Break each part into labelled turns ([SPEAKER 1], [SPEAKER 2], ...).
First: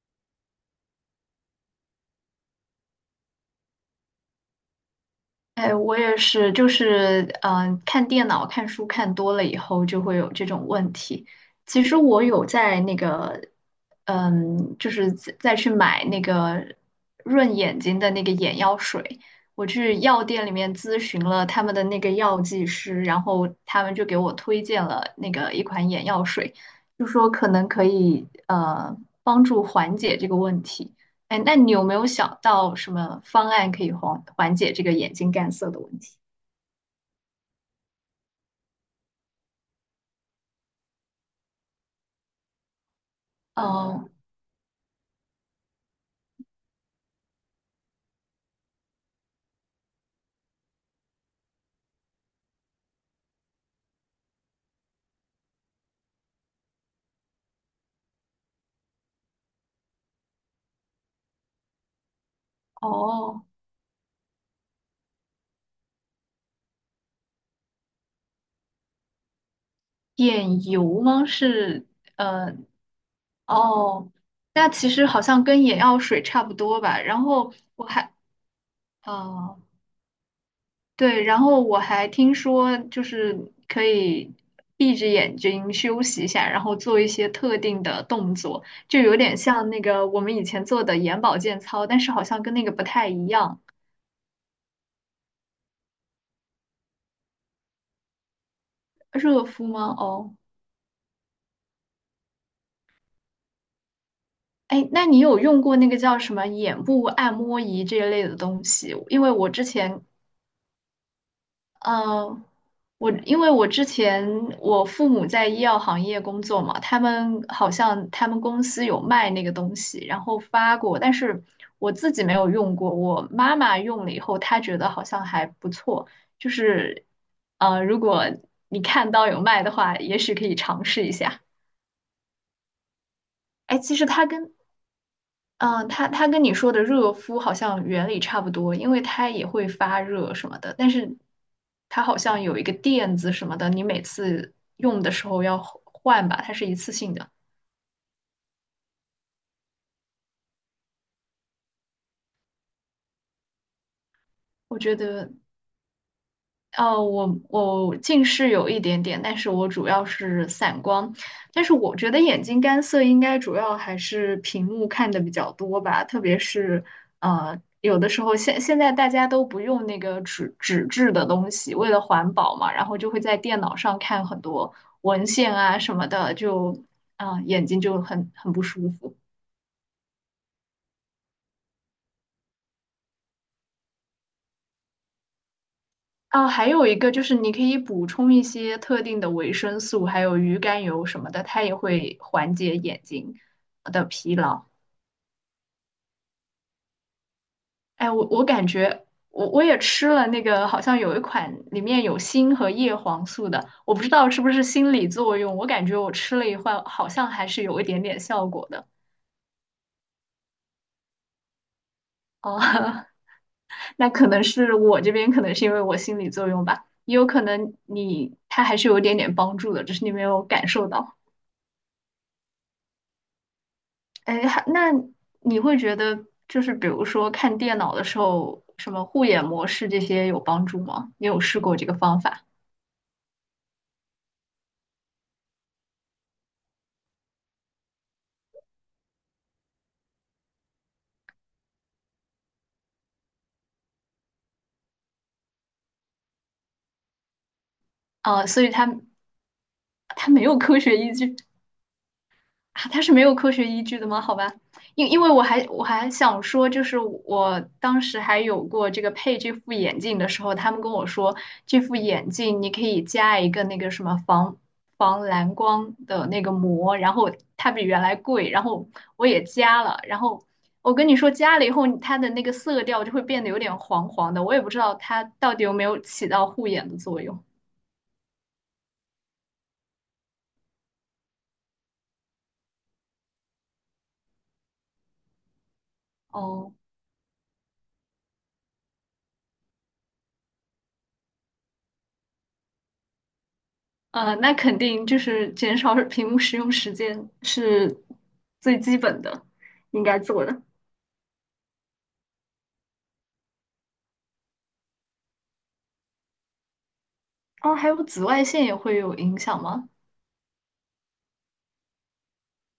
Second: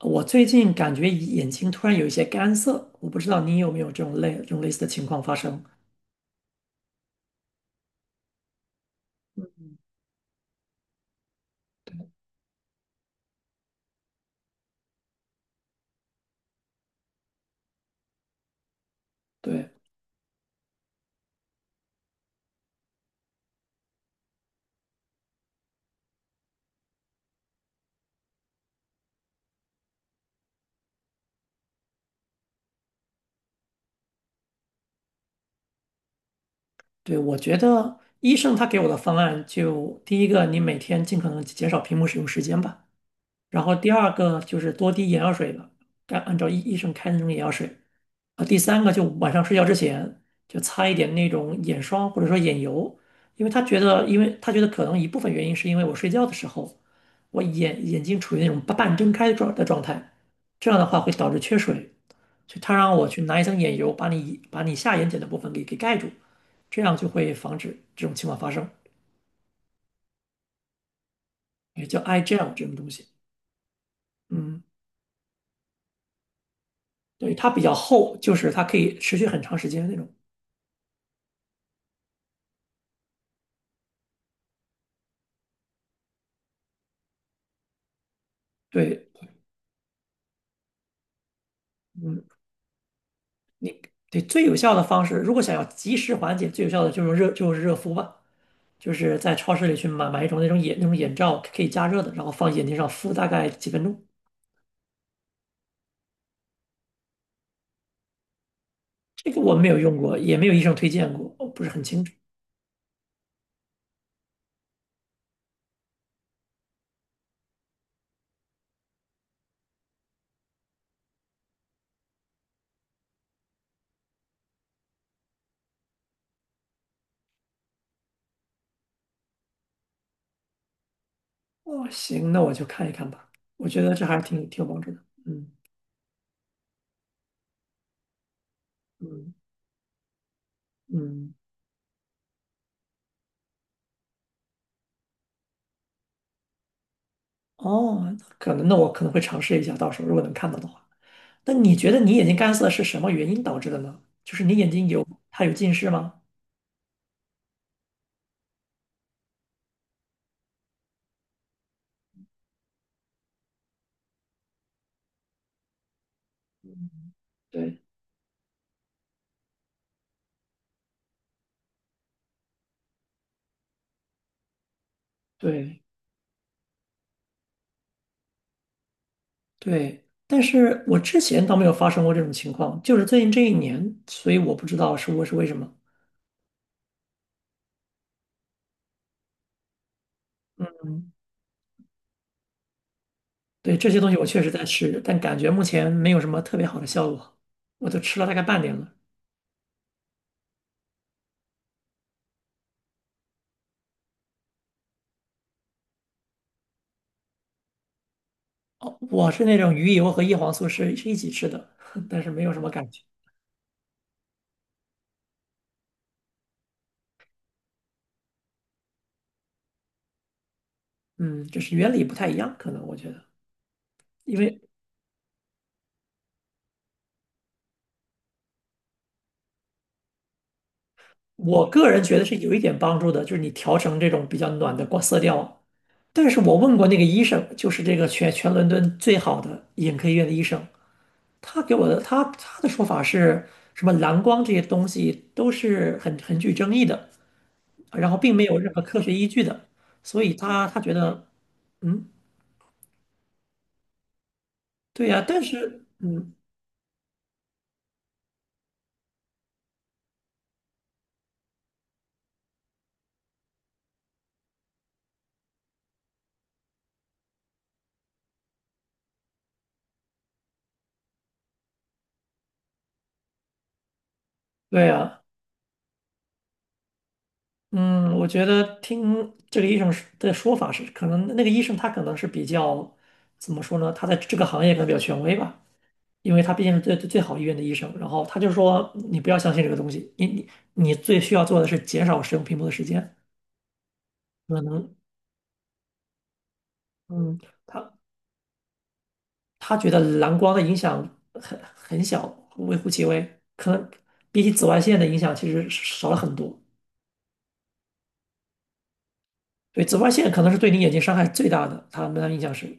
[SPEAKER 1] 我最近感觉眼睛突然有一些干涩，我不知道你有没有这种类似的情况发生。
[SPEAKER 2] 哎，我也是，就是看电脑、看书看多了以
[SPEAKER 1] 嗯，
[SPEAKER 2] 后，就会有这种问题。其实我有在那个，就是再去买那个润眼睛的那个眼药水。我
[SPEAKER 1] 对
[SPEAKER 2] 去药店里面咨询了他们的那个药剂师，然后他们就给我推荐了那个一款眼药水，就说可能可以帮助缓解这个问题。哎，那你有没有想到什么方案可以缓解这个眼睛干涩的问题？
[SPEAKER 1] 对，我觉得医生他给我的方案就第一个，你每天尽可能减少屏幕使用时间吧。然后第
[SPEAKER 2] 哦。
[SPEAKER 1] 二个就是多滴眼药水了，该按照医生开的那种眼药水。啊，第三个就晚上睡觉之前就擦一点那种眼霜或者说眼油，因为他觉得可能一部分原因是因为我睡觉的时候，我眼睛处于那种半睁开的状态，这样的话会导致缺水，所以他让我去拿一
[SPEAKER 2] 哦，
[SPEAKER 1] 层眼油把你下眼睑的部分给盖住，这样就会防止这种情况发生，
[SPEAKER 2] 眼油吗？
[SPEAKER 1] 也
[SPEAKER 2] 是。
[SPEAKER 1] 叫 eye gel
[SPEAKER 2] 呃
[SPEAKER 1] 这种东西。
[SPEAKER 2] 哦，
[SPEAKER 1] 嗯，
[SPEAKER 2] 那其实好像跟眼药水差不多吧。然
[SPEAKER 1] 对，它
[SPEAKER 2] 后
[SPEAKER 1] 比较
[SPEAKER 2] 我还……
[SPEAKER 1] 厚，就是它可以持续很长
[SPEAKER 2] 哦，
[SPEAKER 1] 时间那种。
[SPEAKER 2] 对，然后我还听说就是可以闭着眼睛休息一下，然后做一些特定的动作，就
[SPEAKER 1] 对，
[SPEAKER 2] 有点像那个我们以前做的眼保健操，但是
[SPEAKER 1] 嗯，
[SPEAKER 2] 好像跟那个不太一样。
[SPEAKER 1] 你对最有效的方式，如果想要及时缓解，最有效的就是热敷吧，就是在
[SPEAKER 2] 热
[SPEAKER 1] 超
[SPEAKER 2] 敷
[SPEAKER 1] 市里去
[SPEAKER 2] 吗？
[SPEAKER 1] 买一
[SPEAKER 2] 哦。
[SPEAKER 1] 种那种眼罩可以加热的，然后放眼睛上敷大概几分钟。
[SPEAKER 2] 哎，那你有用过那个叫什么眼部按摩仪这一类的东西？因
[SPEAKER 1] 这
[SPEAKER 2] 为
[SPEAKER 1] 个
[SPEAKER 2] 我
[SPEAKER 1] 我
[SPEAKER 2] 之
[SPEAKER 1] 没有用
[SPEAKER 2] 前，
[SPEAKER 1] 过，也没有医生推荐过，我不是很清楚。
[SPEAKER 2] 呃，我因为我之前我父母在医药行业工作嘛，他们好像他们公司有卖那个东西，然后发过，但是我自己没有用过。我妈妈用了以后，她觉得好像还不错，就是，如果你看到有卖的话，也许可以尝试一下。
[SPEAKER 1] 哦，行，那我就看一看吧。我
[SPEAKER 2] 哎，
[SPEAKER 1] 觉得
[SPEAKER 2] 其
[SPEAKER 1] 这
[SPEAKER 2] 实
[SPEAKER 1] 还是
[SPEAKER 2] 它
[SPEAKER 1] 挺
[SPEAKER 2] 跟……
[SPEAKER 1] 挺有帮助的。嗯
[SPEAKER 2] 嗯，它跟你说的热敷好像原理差不多，因为它
[SPEAKER 1] 嗯
[SPEAKER 2] 也会发热什么的，但是
[SPEAKER 1] 嗯，
[SPEAKER 2] 它好像有一个垫子什么的，你每次用的时候要换吧，它是一次性的。
[SPEAKER 1] 哦，那我可能会尝试一下，到时候如果能看到的话。那你觉得你眼睛干涩是什么原因导致的呢？就是你眼
[SPEAKER 2] 我
[SPEAKER 1] 睛
[SPEAKER 2] 觉
[SPEAKER 1] 有
[SPEAKER 2] 得……
[SPEAKER 1] 它有近视吗？
[SPEAKER 2] 哦，我近视有一点点，但是我主要是散光。但是我觉得眼睛干涩应该主要还是屏幕看的比较多吧，特别是呃，
[SPEAKER 1] 对，
[SPEAKER 2] 有的时候现在大家都不用那个纸质的东西，为了环保嘛，然后就会在电脑上看很多文献啊
[SPEAKER 1] 对
[SPEAKER 2] 什么的，就眼睛就很不舒服。
[SPEAKER 1] 对，但是我之前倒没有发生过这种情况，就是最近这一年，所以我不知道是为什么。
[SPEAKER 2] 啊，还有一个就是你可以补充一些特定的维生素，还有鱼肝油
[SPEAKER 1] 嗯，
[SPEAKER 2] 什么的，它也会缓解眼睛
[SPEAKER 1] 对，这些
[SPEAKER 2] 的
[SPEAKER 1] 东西我
[SPEAKER 2] 疲
[SPEAKER 1] 确实在
[SPEAKER 2] 劳。
[SPEAKER 1] 吃，但感觉目前没有什么特别好的效果，我都
[SPEAKER 2] 哎，
[SPEAKER 1] 吃
[SPEAKER 2] 我
[SPEAKER 1] 了大概
[SPEAKER 2] 我
[SPEAKER 1] 半
[SPEAKER 2] 感
[SPEAKER 1] 年了。
[SPEAKER 2] 觉我也吃了那个，好像有一款里面有锌和叶黄素的，我不知道是不是心理作用，我感觉我吃了一会儿，好像还是有一点点效果的。
[SPEAKER 1] 哦，我是那种鱼油和叶黄素是一起吃的，但是没有
[SPEAKER 2] 哦，
[SPEAKER 1] 什么感觉。
[SPEAKER 2] 那可能是我这边可能是因为我心理作用吧，也有可能你它还是有一点点帮助的，只是你没有感受到。
[SPEAKER 1] 嗯，就是原理不太一样，可能我觉得，因
[SPEAKER 2] 哎，
[SPEAKER 1] 为
[SPEAKER 2] 还那你会觉得就是比如说看电脑的时候，什么护眼模式这些有帮助吗？你有试
[SPEAKER 1] 我
[SPEAKER 2] 过这
[SPEAKER 1] 个
[SPEAKER 2] 个
[SPEAKER 1] 人觉
[SPEAKER 2] 方
[SPEAKER 1] 得是
[SPEAKER 2] 法
[SPEAKER 1] 有一点帮助的，就是你调成这种比较暖的光色调。但是我问过那个医生，就是这个全伦敦最好的眼科医院的医生，他给我的他的说法是，什么蓝光这些东西都是很具争议的，然后并没
[SPEAKER 2] 啊？
[SPEAKER 1] 有
[SPEAKER 2] 所以
[SPEAKER 1] 任何
[SPEAKER 2] 它……
[SPEAKER 1] 科学依据的，所
[SPEAKER 2] 它
[SPEAKER 1] 以
[SPEAKER 2] 没有
[SPEAKER 1] 他
[SPEAKER 2] 科
[SPEAKER 1] 他觉
[SPEAKER 2] 学依
[SPEAKER 1] 得，
[SPEAKER 2] 据。
[SPEAKER 1] 嗯，
[SPEAKER 2] 啊，它是没有科学依据的吗？好吧，
[SPEAKER 1] 对
[SPEAKER 2] 因因
[SPEAKER 1] 呀，
[SPEAKER 2] 为
[SPEAKER 1] 但
[SPEAKER 2] 我还我
[SPEAKER 1] 是
[SPEAKER 2] 还
[SPEAKER 1] 嗯，
[SPEAKER 2] 想说，就是我当时还有过这个配这副眼镜的时候，他们跟我说，这副眼镜你可以加一个那个什么防蓝光的那个膜，然后它比原来贵，然后我也加了，然后我跟你说加了以后，它的那个色调就会变得有点黄黄的，我也不知
[SPEAKER 1] 对
[SPEAKER 2] 道
[SPEAKER 1] 呀，
[SPEAKER 2] 它到底有没有起到护眼的作用。
[SPEAKER 1] 嗯，我觉得听这个医生的说法是，可能那个医生他可能是比较，怎么说呢？他在这个行业可能比较权威吧。因为他毕
[SPEAKER 2] 哦。
[SPEAKER 1] 竟是最好医院的医生。然后他就说，你不要相信这个东西，你最需要做的是减少使用屏幕的时间。
[SPEAKER 2] 那
[SPEAKER 1] 可
[SPEAKER 2] 肯
[SPEAKER 1] 能，
[SPEAKER 2] 定就是减少 屏幕使用时间
[SPEAKER 1] 嗯，他
[SPEAKER 2] 是最基本的，
[SPEAKER 1] 他觉得
[SPEAKER 2] 应该
[SPEAKER 1] 蓝
[SPEAKER 2] 做
[SPEAKER 1] 光的
[SPEAKER 2] 的。
[SPEAKER 1] 影响很小，微乎其微，可能比起紫外线的影响其实少了很多。
[SPEAKER 2] 哦，还有紫外线也会有影响
[SPEAKER 1] 对，
[SPEAKER 2] 吗？
[SPEAKER 1] 紫外线可能是对你眼睛伤害最大的，他们的影响是，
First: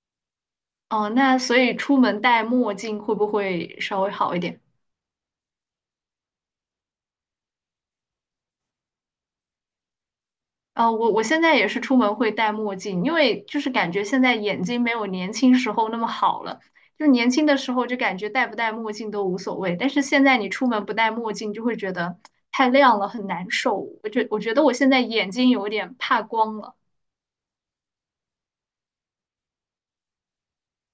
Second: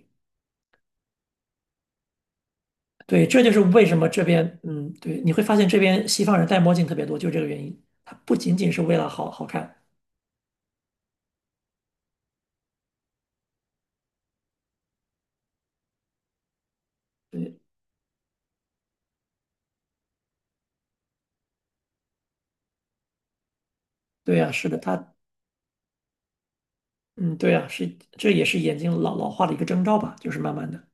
[SPEAKER 2] 哦，那所以出门戴墨镜会
[SPEAKER 1] 对，
[SPEAKER 2] 不
[SPEAKER 1] 这就是
[SPEAKER 2] 会
[SPEAKER 1] 为什
[SPEAKER 2] 稍
[SPEAKER 1] 么
[SPEAKER 2] 微
[SPEAKER 1] 这
[SPEAKER 2] 好一
[SPEAKER 1] 边，
[SPEAKER 2] 点？
[SPEAKER 1] 嗯，对，你会发现这边西方人戴墨镜特别多，就这个原因。它不仅仅是为了好看，
[SPEAKER 2] 哦，我现在也是出门会戴墨镜，因为就是感觉现在眼睛没有年轻时候那么好了。就年轻的
[SPEAKER 1] 对，
[SPEAKER 2] 时候就感觉戴不戴墨镜都无所谓，但是现在你出门不戴墨镜就会觉得太亮了，很难受。我觉
[SPEAKER 1] 对
[SPEAKER 2] 我
[SPEAKER 1] 呀，
[SPEAKER 2] 觉得
[SPEAKER 1] 是
[SPEAKER 2] 我
[SPEAKER 1] 的，
[SPEAKER 2] 现在
[SPEAKER 1] 它。
[SPEAKER 2] 眼睛有点怕光了。
[SPEAKER 1] 嗯，对啊，是，这也是眼睛老化的一个征兆吧，就是慢慢的，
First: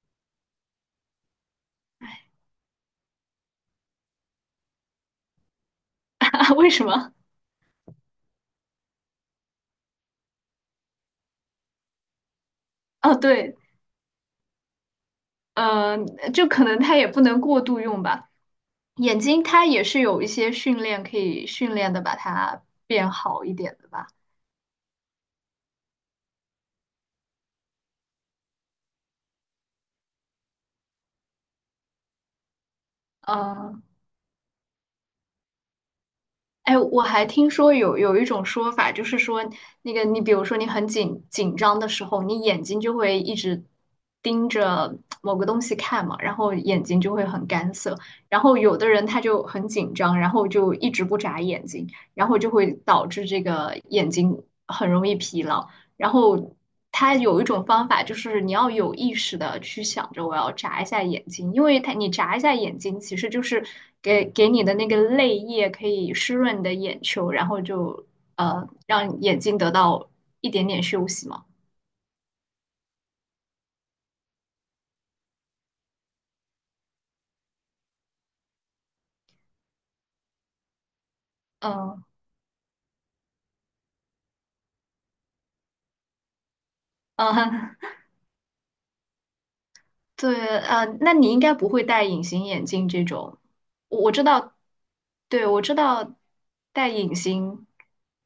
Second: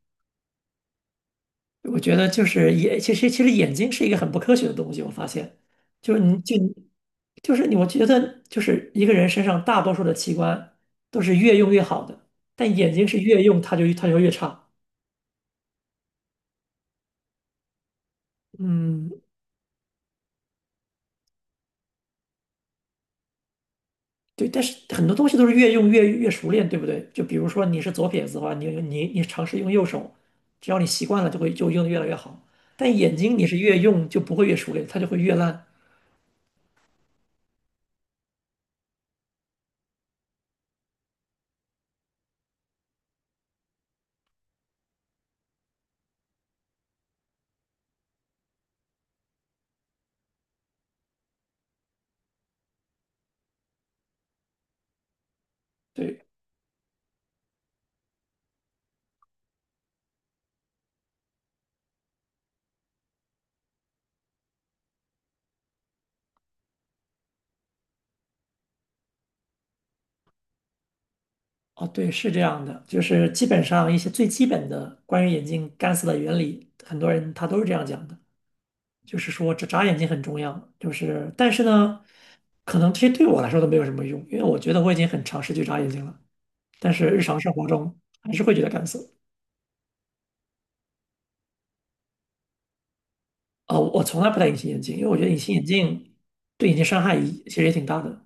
[SPEAKER 1] 我觉得就是眼，其实眼睛是一个很不科学的东西，我发现，就是你就
[SPEAKER 2] 为什么？
[SPEAKER 1] 就是你，我觉得就是一个人身上大多数的器官都是越用越好的，但眼睛
[SPEAKER 2] 哦，
[SPEAKER 1] 是越
[SPEAKER 2] 对，
[SPEAKER 1] 用它就越差，
[SPEAKER 2] 呃，就可能它也不能过度用吧。
[SPEAKER 1] 嗯，
[SPEAKER 2] 眼睛它也是有一些训练可以训练的，把它变好一点的吧。
[SPEAKER 1] 对，但是很多东西都是越用越熟练，对不对？就比如说你是左撇子的话，你尝试用右手，只要你习惯了，就会就用的越来越好，但眼睛你是越
[SPEAKER 2] 嗯。
[SPEAKER 1] 用就不会越熟练，它就会越烂。
[SPEAKER 2] 哎，我还听说有一种说法，就是说那个你比如说你很紧张的时候，你眼睛就会一直盯着某个东西看嘛，然后眼睛就会很干涩。然后有的人他就很紧张，然后就一直不眨眼睛，然后就会导致这个眼睛很容易疲劳。然
[SPEAKER 1] 对，
[SPEAKER 2] 后它有一种方法，就是你要有意识的去想着我要眨一下眼睛，因为它你眨一下眼睛，其实就是给你的那个泪液可以湿润你的眼球，然后就让眼睛得到一点点休息嘛。
[SPEAKER 1] 哦，对，是这样的，就是基本上一些最基本的关于眼睛干涩的原理，很多人他都是这样讲的，就是说这眨眼睛很重要，就是但是
[SPEAKER 2] 嗯。
[SPEAKER 1] 呢，可能这些对我来说都没有什么用，因为我觉得我已经很尝试去眨眼睛了，但是日常生活
[SPEAKER 2] 嗯，
[SPEAKER 1] 中还是会觉得干涩。
[SPEAKER 2] 对，那你应该不会戴隐形眼镜这种，
[SPEAKER 1] 哦，
[SPEAKER 2] 我
[SPEAKER 1] 我
[SPEAKER 2] 我
[SPEAKER 1] 从
[SPEAKER 2] 知
[SPEAKER 1] 来不戴隐
[SPEAKER 2] 道，
[SPEAKER 1] 形眼镜，因为我觉得隐
[SPEAKER 2] 对，
[SPEAKER 1] 形
[SPEAKER 2] 我
[SPEAKER 1] 眼
[SPEAKER 2] 知
[SPEAKER 1] 镜
[SPEAKER 2] 道
[SPEAKER 1] 对眼睛
[SPEAKER 2] 戴
[SPEAKER 1] 伤害
[SPEAKER 2] 隐
[SPEAKER 1] 也其实
[SPEAKER 2] 形。
[SPEAKER 1] 也挺大的。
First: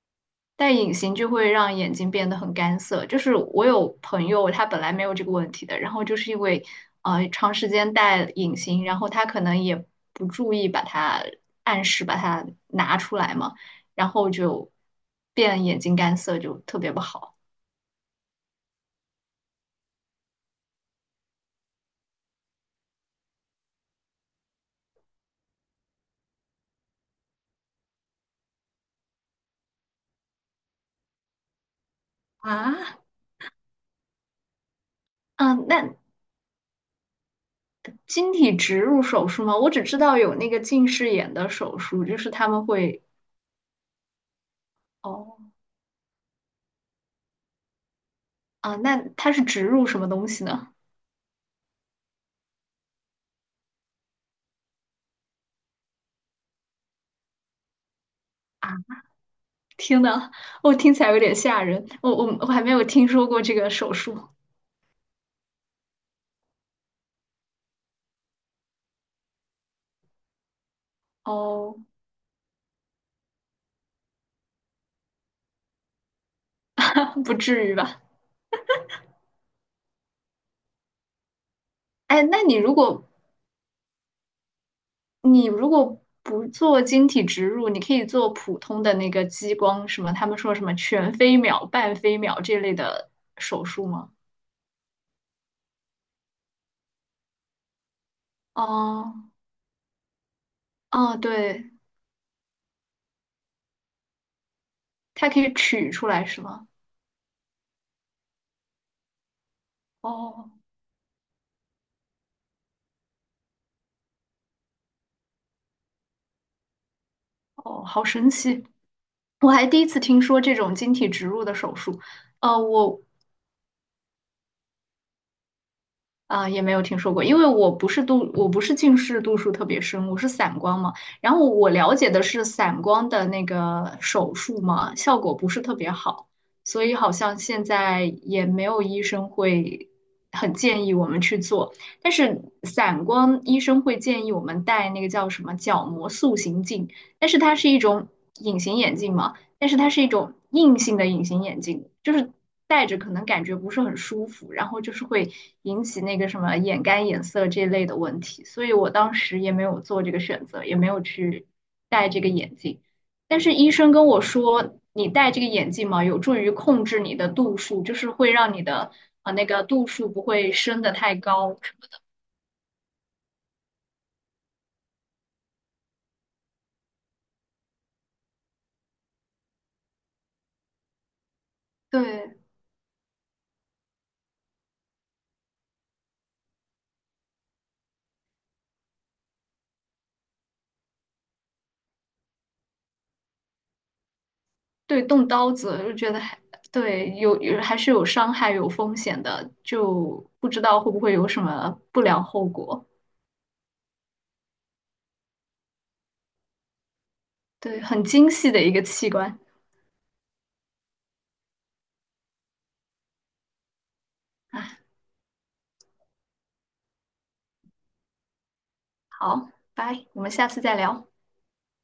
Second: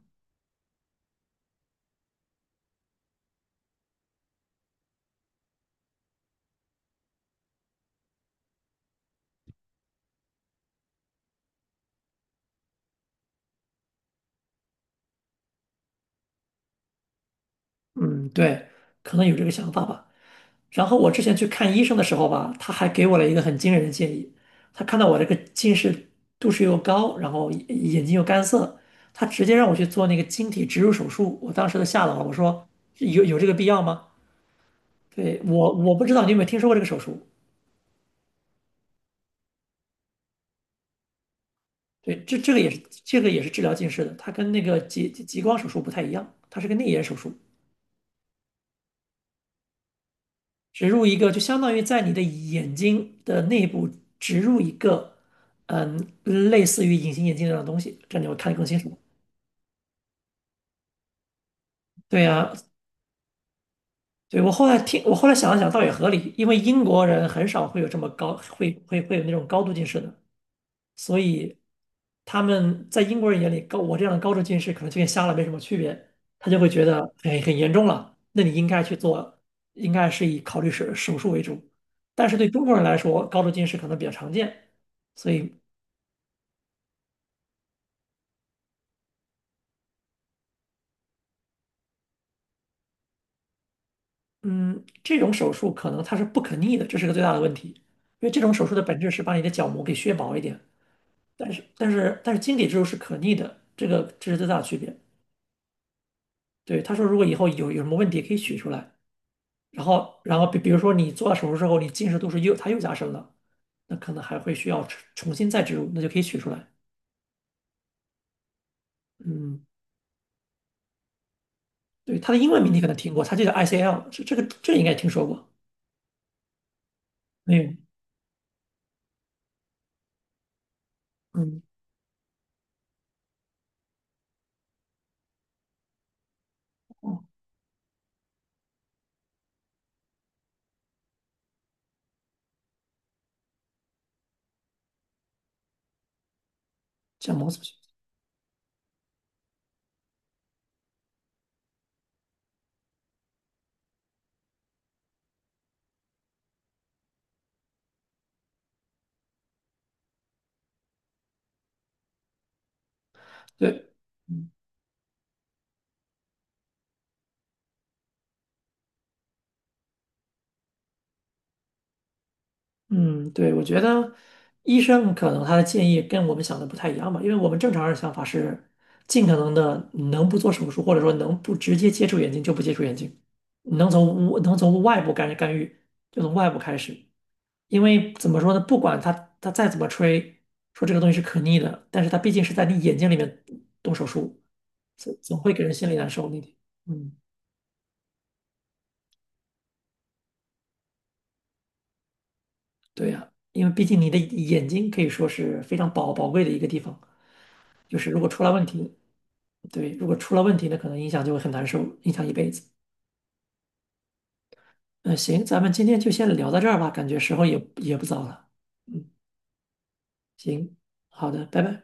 [SPEAKER 2] 戴隐形就会让眼睛变得很干涩。就是我有朋友，他本来没有这个问题的，然后就是因为长时间戴隐形，然后他可能也不注意把它按时把它拿出来嘛，然后就变眼睛干涩，就特别不好。
[SPEAKER 1] 嗯，对，可能有这个想法吧。然后我之前去看医生的时候吧，他还给我了一个很惊人的建议。他看到我这个近视度数又高，然后眼睛又干涩，他直接让我去做那个晶体植入手术。我当时都吓到了，我说
[SPEAKER 2] 啊。
[SPEAKER 1] 有这个必要吗？对，
[SPEAKER 2] 嗯，
[SPEAKER 1] 我
[SPEAKER 2] 那
[SPEAKER 1] 不知道你有没有听说过这个手术。
[SPEAKER 2] 晶体植入手术吗？我只知道有那个近视眼的手术，就
[SPEAKER 1] 对，
[SPEAKER 2] 是
[SPEAKER 1] 这
[SPEAKER 2] 他
[SPEAKER 1] 这个
[SPEAKER 2] 们
[SPEAKER 1] 也是
[SPEAKER 2] 会……
[SPEAKER 1] 这个也是治疗近视的，它跟那个激激
[SPEAKER 2] 哦，
[SPEAKER 1] 激光手术不太一样，它是个内眼手术，
[SPEAKER 2] 啊，那它是植入什么东西呢？
[SPEAKER 1] 植入一个就相当于在你的眼睛的内部植入一个，嗯，类似于隐形眼镜那样的东西，这样你会看得更清楚。
[SPEAKER 2] 听的，我听起来有点吓人，我
[SPEAKER 1] 对
[SPEAKER 2] 我我
[SPEAKER 1] 呀，
[SPEAKER 2] 还没有听说过这个手术。
[SPEAKER 1] 对，我后来听，我后来想了想，倒也合理，因为英国人很少会有这么高，会有那种高度近视的，所以
[SPEAKER 2] 哦，
[SPEAKER 1] 他们在英国人眼里，高我这样的高度近视可能就跟瞎了没什么区别，他就会觉得，
[SPEAKER 2] 不
[SPEAKER 1] 哎，很
[SPEAKER 2] 至
[SPEAKER 1] 严
[SPEAKER 2] 于
[SPEAKER 1] 重
[SPEAKER 2] 吧？
[SPEAKER 1] 了，那你应该去做，应该是以考虑手术为主。
[SPEAKER 2] 哎，
[SPEAKER 1] 但是
[SPEAKER 2] 那
[SPEAKER 1] 对
[SPEAKER 2] 你
[SPEAKER 1] 中国
[SPEAKER 2] 如
[SPEAKER 1] 人来
[SPEAKER 2] 果
[SPEAKER 1] 说，高度近视可能比较常见，所
[SPEAKER 2] 你
[SPEAKER 1] 以，
[SPEAKER 2] 如果不做晶体植入，你可以做普通的那个激光，什么他们说什么全飞秒、半飞秒这类的手术吗？
[SPEAKER 1] 嗯，这种手术可能它是不可逆的，这是个最大的问题，因为这种手术的本质
[SPEAKER 2] 哦。
[SPEAKER 1] 是把你的角膜给削薄一点。
[SPEAKER 2] 哦，
[SPEAKER 1] 但是
[SPEAKER 2] 对，
[SPEAKER 1] 但是但是晶体植入是可逆的，这是最大的区别。
[SPEAKER 2] 它可以取出来是吗？
[SPEAKER 1] 对，他说如果以后有什么问题可以取出来，然后然后
[SPEAKER 2] 哦。
[SPEAKER 1] 比比如说你做了手术之后，你近视度数它又加深了，那可能还会需要重新再植入，那就可以取出来。
[SPEAKER 2] 哦，好神奇！我
[SPEAKER 1] 嗯，
[SPEAKER 2] 还第一次听说这种晶体植入的手术。
[SPEAKER 1] 对，它的英
[SPEAKER 2] 呃，
[SPEAKER 1] 文名你可能
[SPEAKER 2] 我
[SPEAKER 1] 听过，它就叫 ICL，这个应该听说过
[SPEAKER 2] 啊，也没有听说过，因为
[SPEAKER 1] 没
[SPEAKER 2] 我
[SPEAKER 1] 有？
[SPEAKER 2] 不是度，我不是近视度数特别深，我是散光嘛。然后
[SPEAKER 1] 嗯，
[SPEAKER 2] 我了解的是散光的那个手术嘛，效果不是特别好，所以好
[SPEAKER 1] 哦，
[SPEAKER 2] 像现在也没有医生会很建议我们去做。但是散光医生会建议我们戴那个叫什么角膜塑形镜，但
[SPEAKER 1] 叫
[SPEAKER 2] 是
[SPEAKER 1] 毛
[SPEAKER 2] 它
[SPEAKER 1] 组
[SPEAKER 2] 是
[SPEAKER 1] 织。
[SPEAKER 2] 一种隐形眼镜嘛，但是它是一种硬性的隐形眼镜，就是戴着可能感觉不是很舒服，然后就是会引起那个什么眼干眼涩这类的问题，所以我当时也没有做这个选择，也没有去戴这个眼镜。但是医
[SPEAKER 1] 对。
[SPEAKER 2] 生跟我说，你戴这个眼镜嘛，有助于控制你的度数，就是会让你的那个度数不会升得太高。
[SPEAKER 1] 嗯，对，我觉得医生可能他的建议跟我们想的不太一样吧，因为我们正常人想法是尽可能的能不做手术，或者说能不直接接触眼
[SPEAKER 2] 对。
[SPEAKER 1] 睛就不接触眼睛，能从外部干预就从外部开始，因为怎么说呢，不管他再怎么吹说这个东西是可逆的，但是他毕竟是在你眼睛里面动手术，
[SPEAKER 2] 对，
[SPEAKER 1] 总
[SPEAKER 2] 动
[SPEAKER 1] 总
[SPEAKER 2] 刀
[SPEAKER 1] 会给人
[SPEAKER 2] 子
[SPEAKER 1] 心
[SPEAKER 2] 就
[SPEAKER 1] 里难
[SPEAKER 2] 觉得
[SPEAKER 1] 受
[SPEAKER 2] 还……
[SPEAKER 1] 那点。
[SPEAKER 2] 对，
[SPEAKER 1] 嗯，
[SPEAKER 2] 有还是有伤害、有风险的，就不知道会不会有什么不良后果。
[SPEAKER 1] 对呀，因为毕竟你的眼睛可以说是非常宝贵的一个地方。
[SPEAKER 2] 对，
[SPEAKER 1] 就
[SPEAKER 2] 很
[SPEAKER 1] 是如果
[SPEAKER 2] 精
[SPEAKER 1] 出了
[SPEAKER 2] 细的
[SPEAKER 1] 问
[SPEAKER 2] 一个
[SPEAKER 1] 题，
[SPEAKER 2] 器官
[SPEAKER 1] 对，如果出了问题呢，可能影响就会很难受，影响一辈子。
[SPEAKER 2] 啊。
[SPEAKER 1] 嗯，行，咱们今天就先聊到这儿吧，感觉时候也不早了。嗯，
[SPEAKER 2] 好，拜，我们下次再
[SPEAKER 1] 行，
[SPEAKER 2] 聊。
[SPEAKER 1] 好的，拜拜。